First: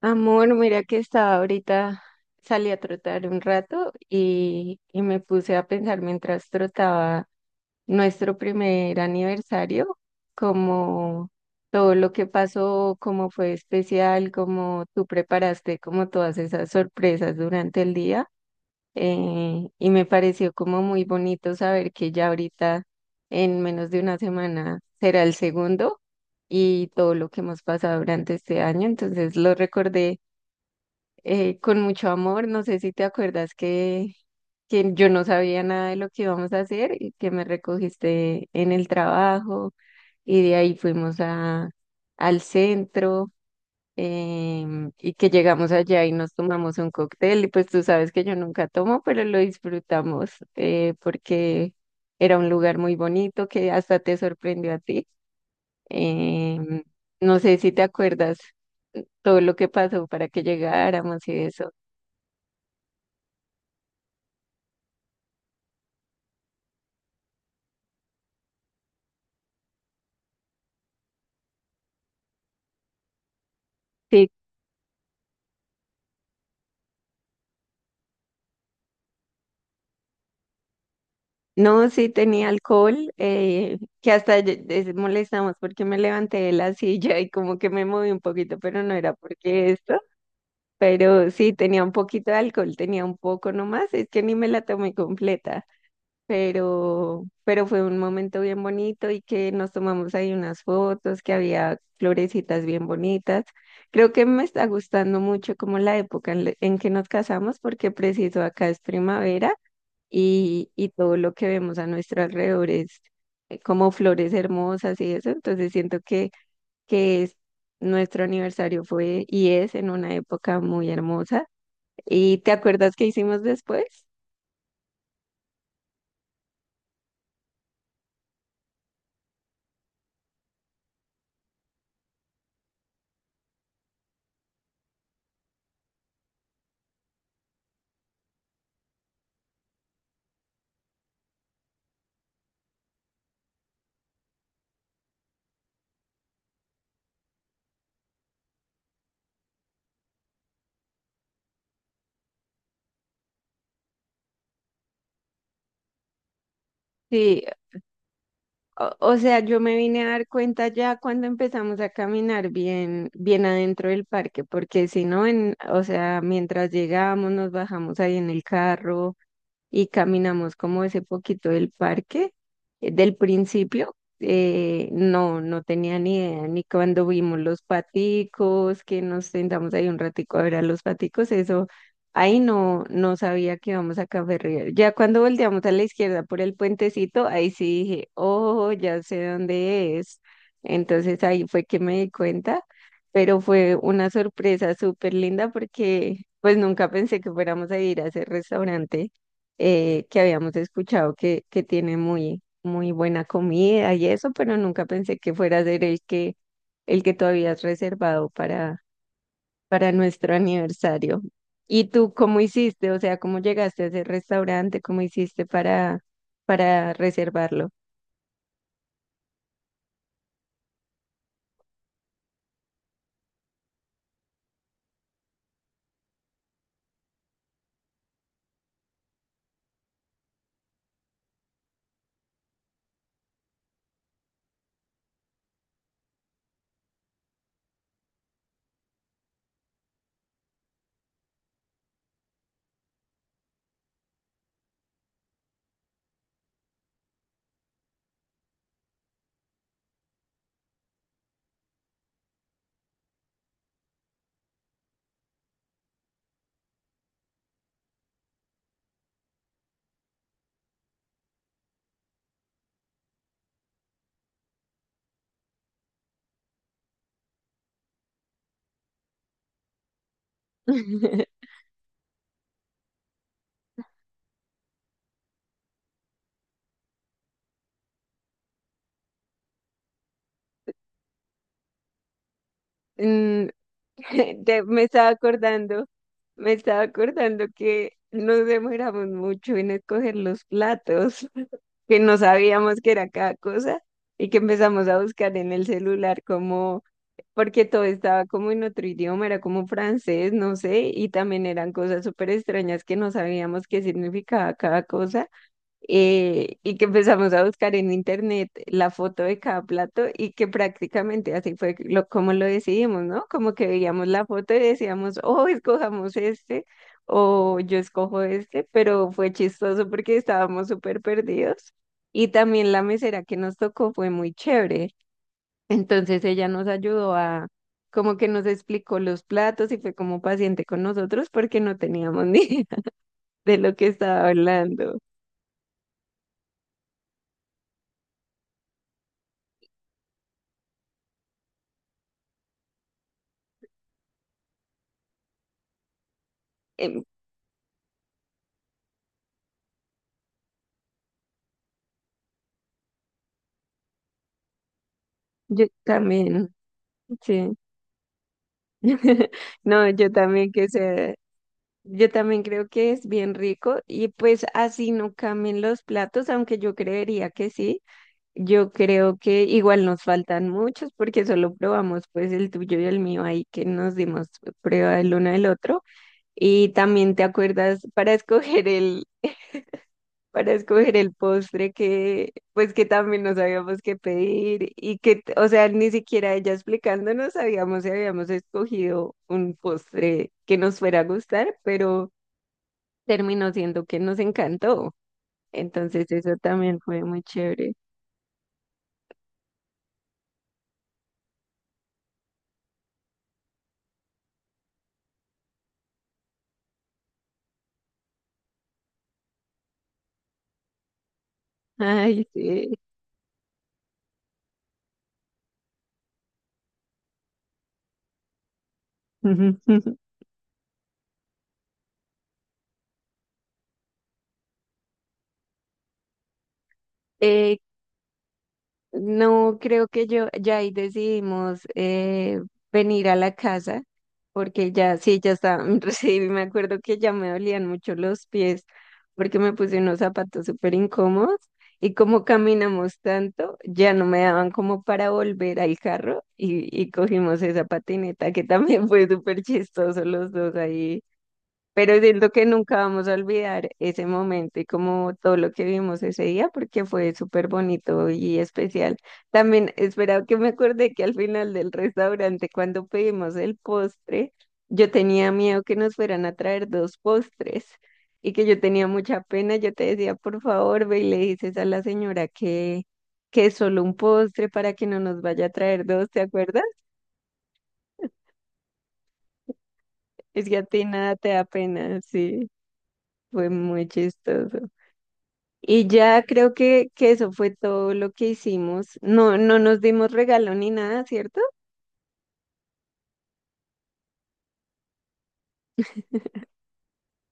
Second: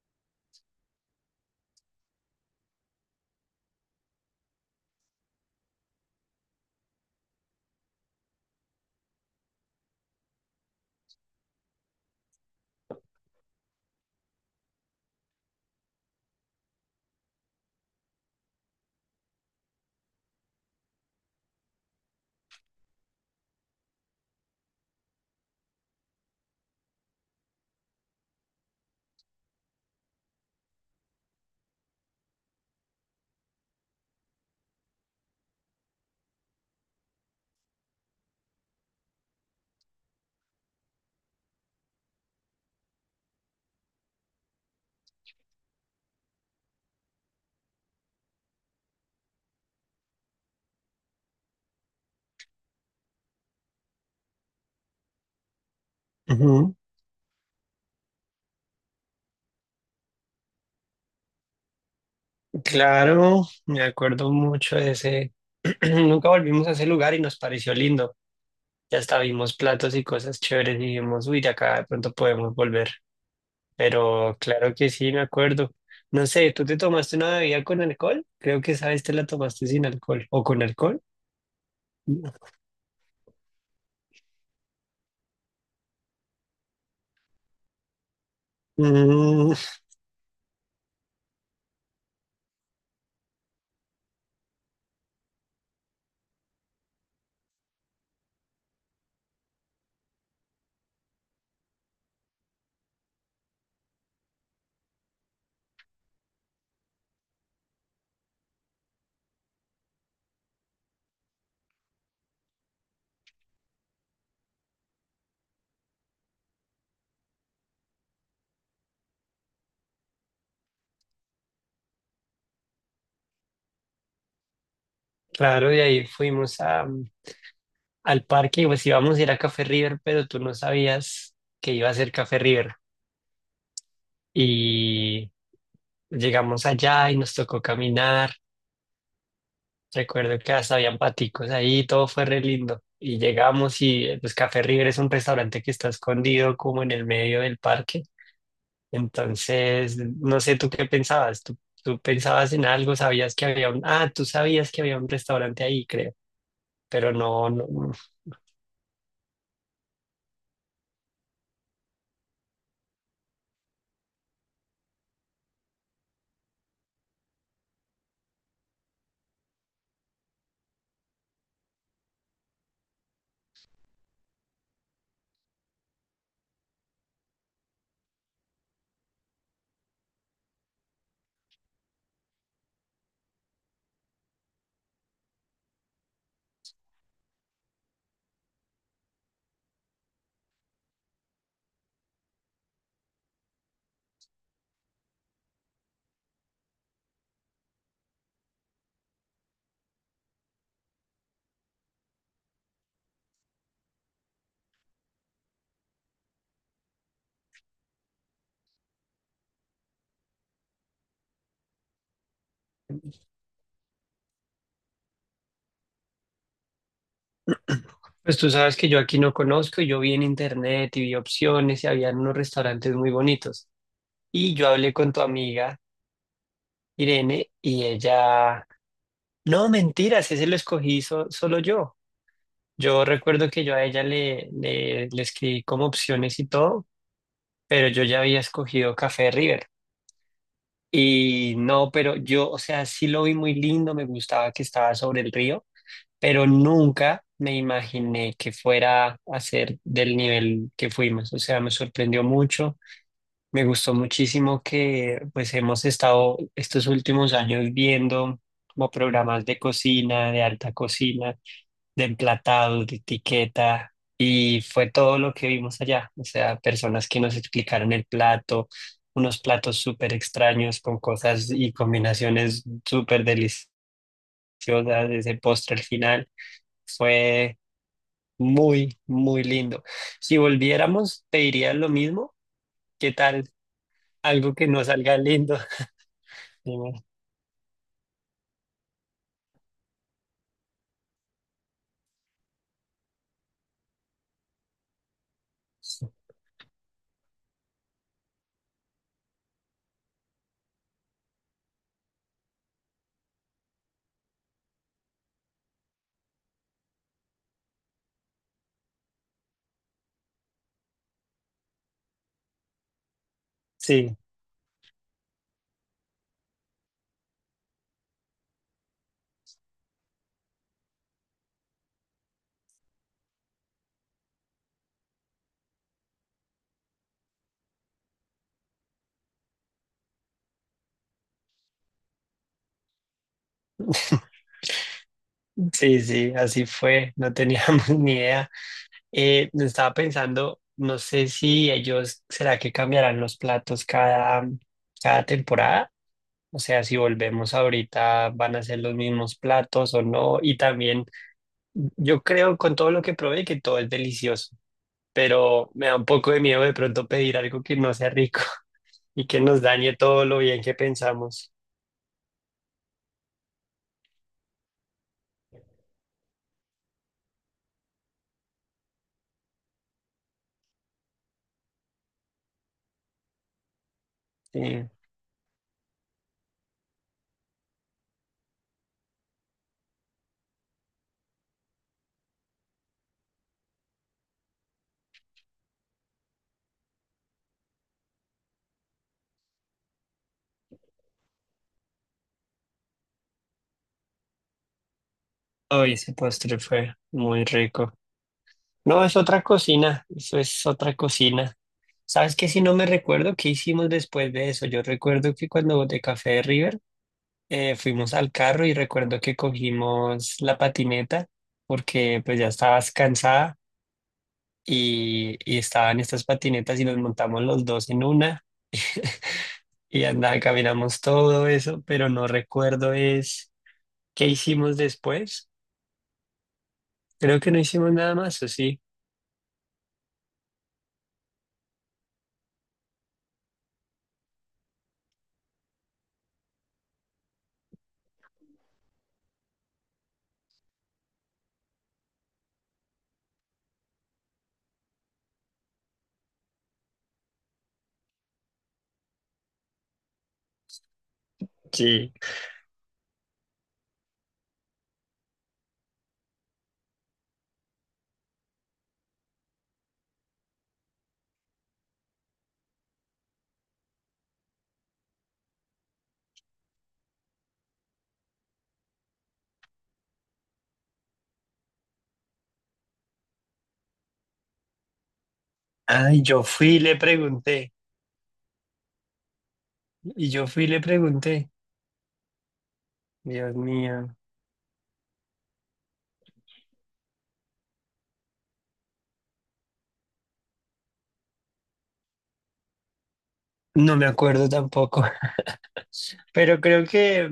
Amor, mira que estaba ahorita, salí a trotar un rato y me puse a pensar mientras trotaba nuestro primer aniversario, como todo lo que pasó, cómo fue especial, cómo tú preparaste como todas esas sorpresas durante el día. Y me pareció como muy bonito saber que ya ahorita, en menos de una semana, será el segundo y todo lo que hemos pasado durante este año. Entonces lo recordé con mucho amor. No sé si te acuerdas que yo no sabía nada de lo que íbamos a hacer y que me recogiste en el trabajo y de ahí fuimos al centro, y que llegamos allá y nos tomamos un cóctel. Y pues tú sabes que yo nunca tomo, pero lo disfrutamos, porque era un lugar muy bonito que hasta te sorprendió a ti. Ujú. Em, no sé si te acuerdas todo lo que pasó para que llegáramos y eso. Claro, me acuerdo mucho de ese. Nunca volvimos a ese lugar y nos pareció lindo. Ya hasta vimos platos y cosas chéveres y dijimos, uy, de acá de pronto podemos volver. Sí. Pero claro que sí, me acuerdo. No sé, ¿tú te tomaste una bebida con alcohol? Creo que esa vez te la tomaste sin alcohol. ¿O con alcohol? No, sí tenía alcohol, que hasta molestamos porque me levanté de la silla y como que me moví un poquito, pero no era Mm, porque esto, pero sí tenía un poquito de alcohol, tenía un poco nomás, es que ni me la tomé completa, pero fue un momento bien bonito y que nos tomamos ahí unas fotos, que había florecitas bien bonitas. Creo que me está gustando mucho como la época en que nos casamos porque preciso acá es primavera y todo lo que vemos a nuestro alrededor es, como flores hermosas y eso. Entonces siento que es, nuestro aniversario fue y es en una época muy hermosa. ¿Y te acuerdas qué hicimos después? claro, y ahí fuimos a, al parque y pues íbamos a ir a Café River, pero tú no sabías que iba a ser Café River. Y llegamos allá y nos tocó caminar. Recuerdo que hasta habían paticos ahí, todo fue re lindo. Y llegamos y pues Café River es un restaurante que está escondido como en el medio del parque. Entonces, no sé tú qué pensabas. Tú pensabas en algo, sabías que había un... Ah, tú sabías que había un restaurante ahí, creo. Pero Sí, no, no, no. o sea, yo me vine a dar cuenta ya cuando empezamos a caminar bien, bien adentro del parque, porque si no, o sea, mientras llegábamos, nos bajamos ahí en el carro y caminamos como ese poquito del parque. Del principio, no, no tenía ni idea, ni cuando vimos los paticos, que nos sentamos ahí un ratico a ver a los paticos, eso, ahí no, no sabía que íbamos a Café River. Ya cuando volteamos a la izquierda por el puentecito, ahí sí dije, oh, ya sé dónde es. Entonces ahí fue que me di cuenta, pero fue una sorpresa súper linda porque pues nunca pensé que fuéramos a ir a ese restaurante, que habíamos escuchado que tiene muy, muy buena comida y eso, pero nunca pensé que fuera a ser el que tú habías reservado para, nuestro aniversario. ¿Y tú cómo hiciste? O sea, ¿cómo llegaste a ese restaurante? ¿Cómo hiciste para reservarlo? Pues tú sabes que yo aquí no conozco. Y yo vi en internet y vi opciones y habían unos restaurantes muy bonitos. Y yo hablé con tu amiga Irene y ella... No, mentiras, ese solo yo. Yo recuerdo que yo a ella le escribí como opciones y todo, pero yo ya había escogido Café River. Y no, pero yo, o sea, sí lo vi muy lindo, me gustaba que estaba sobre el río, pero nunca me imaginé que fuera a ser del nivel que fuimos. O sea, me sorprendió mucho, me gustó muchísimo que pues hemos estado estos últimos años viendo como programas de cocina, de alta cocina, de emplatado, de etiqueta, y fue todo lo que vimos allá. O sea, personas que nos explicaron el plato, unos platos súper extraños con cosas y combinaciones súper deliciosas, ese postre al final fue muy, muy lindo. Si volviéramos, te diría lo mismo. ¿Qué tal? Mm. Algo te- que me no estaba salga lindo. acordando, me estaba Dime. acordando que nos demoramos mucho en escoger los platos. Que no sabíamos que era cada cosa y que empezamos a buscar en el celular como, porque todo estaba como en otro idioma, era como francés, no sé, y también eran cosas súper extrañas que no sabíamos qué significaba cada cosa, y que empezamos a buscar en internet la foto de cada plato y que prácticamente así fue lo, como lo decidimos, ¿no? Como que veíamos Sí, la foto y decíamos, oh, escojamos este o yo escojo este, pero fue chistoso porque estábamos súper perdidos. Y también la mesera que nos tocó fue muy chévere. Entonces ella nos ayudó a, como que nos explicó los platos y fue como paciente con nosotros porque no teníamos ni idea de lo que estaba hablando. sí, sí, así fue. No teníamos ni idea. Estaba pensando, no sé si ellos, ¿será que cambiarán los platos cada temporada? O sea, si Em, volvemos ahorita, ¿van a ser los mismos platos o no? Y también, yo creo con todo lo que probé que todo es delicioso, Yo pero me da un poco de también. miedo de pronto pedir Sí. algo que no sea rico. Y que nos No, dañe yo todo lo también bien que que sé, pensamos. yo también creo que es bien rico y pues así no cambien los platos, aunque yo creería que sí. Yo creo que igual nos faltan muchos porque solo probamos pues el tuyo y el mío ahí que nos dimos Sí. prueba el uno del otro y también te acuerdas para escoger el para escoger el postre que, pues que también no sabíamos qué pedir y que, o sea, ni siquiera ella explicándonos sabíamos si habíamos escogido un postre que nos fuera a gustar, pero terminó siendo que nos encantó. Hoy Entonces ese eso postre también fue fue muy muy chévere. rico. No, es otra cocina, eso es otra cocina. ¿Sabes qué? Si no me recuerdo qué hicimos después de eso. Yo recuerdo que cuando de Café de River, fuimos al carro y recuerdo que cogimos la patineta porque Ay, pues ya sí. estabas cansada y estaban estas patinetas y nos montamos los dos en una y andaba, caminamos todo eso, pero no recuerdo es qué hicimos después. Creo que no Eh, hicimos nada más, ¿o sí? No, creo que yo ya ahí decidimos, venir a la casa porque ya sí, ya estaba, recibí, me acuerdo que ya me dolían mucho los pies porque me puse unos zapatos súper incómodos y como caminamos tanto, ya no me daban como para volver al carro y cogimos esa patineta que también fue súper chistoso los dos ahí, pero Sí. siento que nunca vamos a olvidar ese momento y como todo lo que vimos ese día, porque fue súper bonito y especial. También esperaba que me acordé que al final del restaurante, cuando pedimos el postre, yo tenía miedo que nos fueran a traer dos postres y que yo tenía mucha pena. Yo te decía, por favor, ve y le dices a la señora que es solo un postre para que no nos vaya a traer dos, ¿te Ay, yo acuerdas? fui y le pregunté. Y yo Es que fui a y le ti nada te da pregunté, pena, sí, fue Dios muy mío, chistoso. Y ya creo que eso fue todo lo que hicimos. No, no nos dimos regalo ni nada, ¿cierto? no me acuerdo tampoco. Pero creo que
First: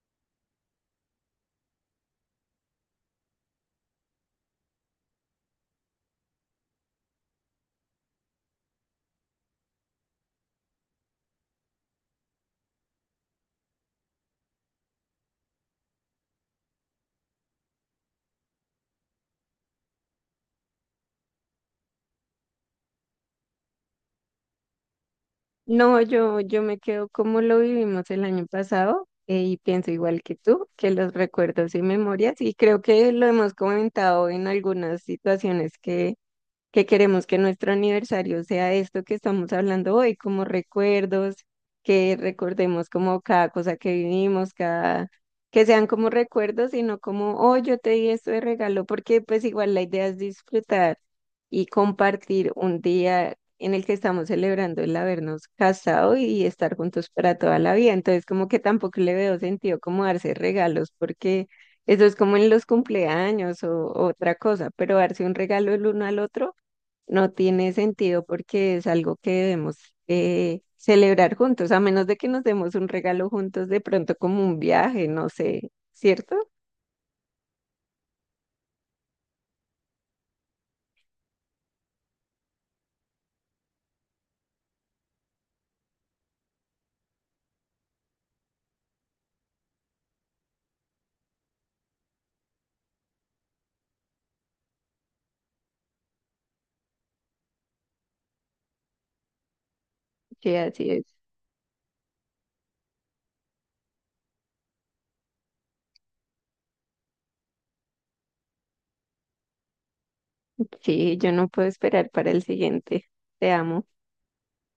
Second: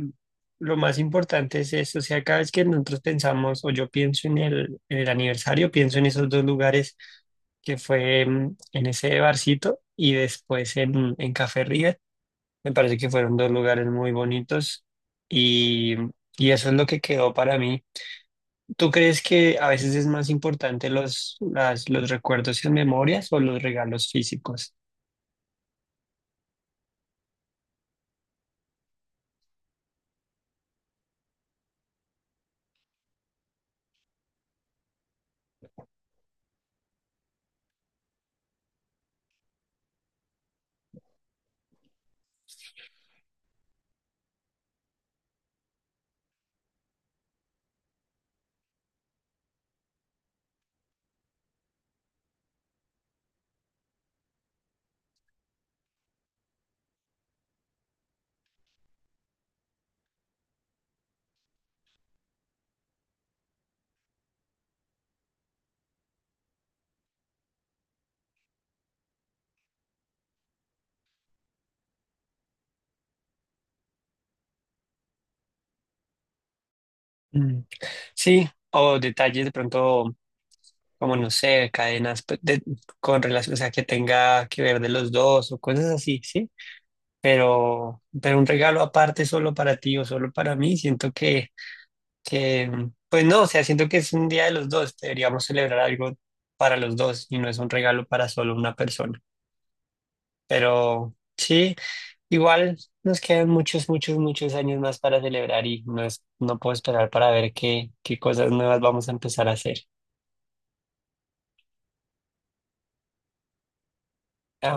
lo más importante es eso, o sea, cada vez que nosotros pensamos o yo pienso en el aniversario, pienso en esos dos lugares que fue, en ese barcito y después en Café River, me parece que fueron dos lugares muy bonitos y, y eso es lo que quedó para mí. ¿Tú crees que a veces es más importante los, las- los recuerdos y memorias o los regalos físicos? No, yo me quedo como lo vivimos el año pasado, y pienso igual que tú, que los recuerdos y memorias, y creo que lo hemos comentado en algunas situaciones que queremos que nuestro aniversario sea esto que estamos hablando hoy, como recuerdos, que recordemos como cada cosa que vivimos, cada, que sean como recuerdos y no como, oh, yo te di esto de regalo, porque pues igual la idea es disfrutar y compartir un día en el que estamos celebrando el habernos casado y estar juntos para toda la vida. Entonces, como que tampoco le veo sentido como darse regalos, porque eso es como en los cumpleaños o otra cosa, pero darse un regalo el uno al otro no tiene sentido porque es algo que debemos, celebrar juntos, a menos de que nos demos un regalo juntos de pronto como un viaje, no sé, ¿cierto? Mm, Sí, o detalles de pronto, como no sé, cadenas pues, de- con relación, o sea, que tenga que ver de los dos o cosas así, ¿sí? Pero un regalo aparte solo para ti o solo para mí, siento que, pues no, o sea, siento que es un día de los dos, deberíamos celebrar algo para los dos y no es un regalo para solo una persona. Sí, así es. Pero sí, igual nos quedan muchos, muchos, muchos años más para celebrar y no es, no puedo esperar para ver qué, qué cosas nuevas vamos a empezar a hacer. Sí, yo no puedo esperar para el siguiente. Te amo. I'm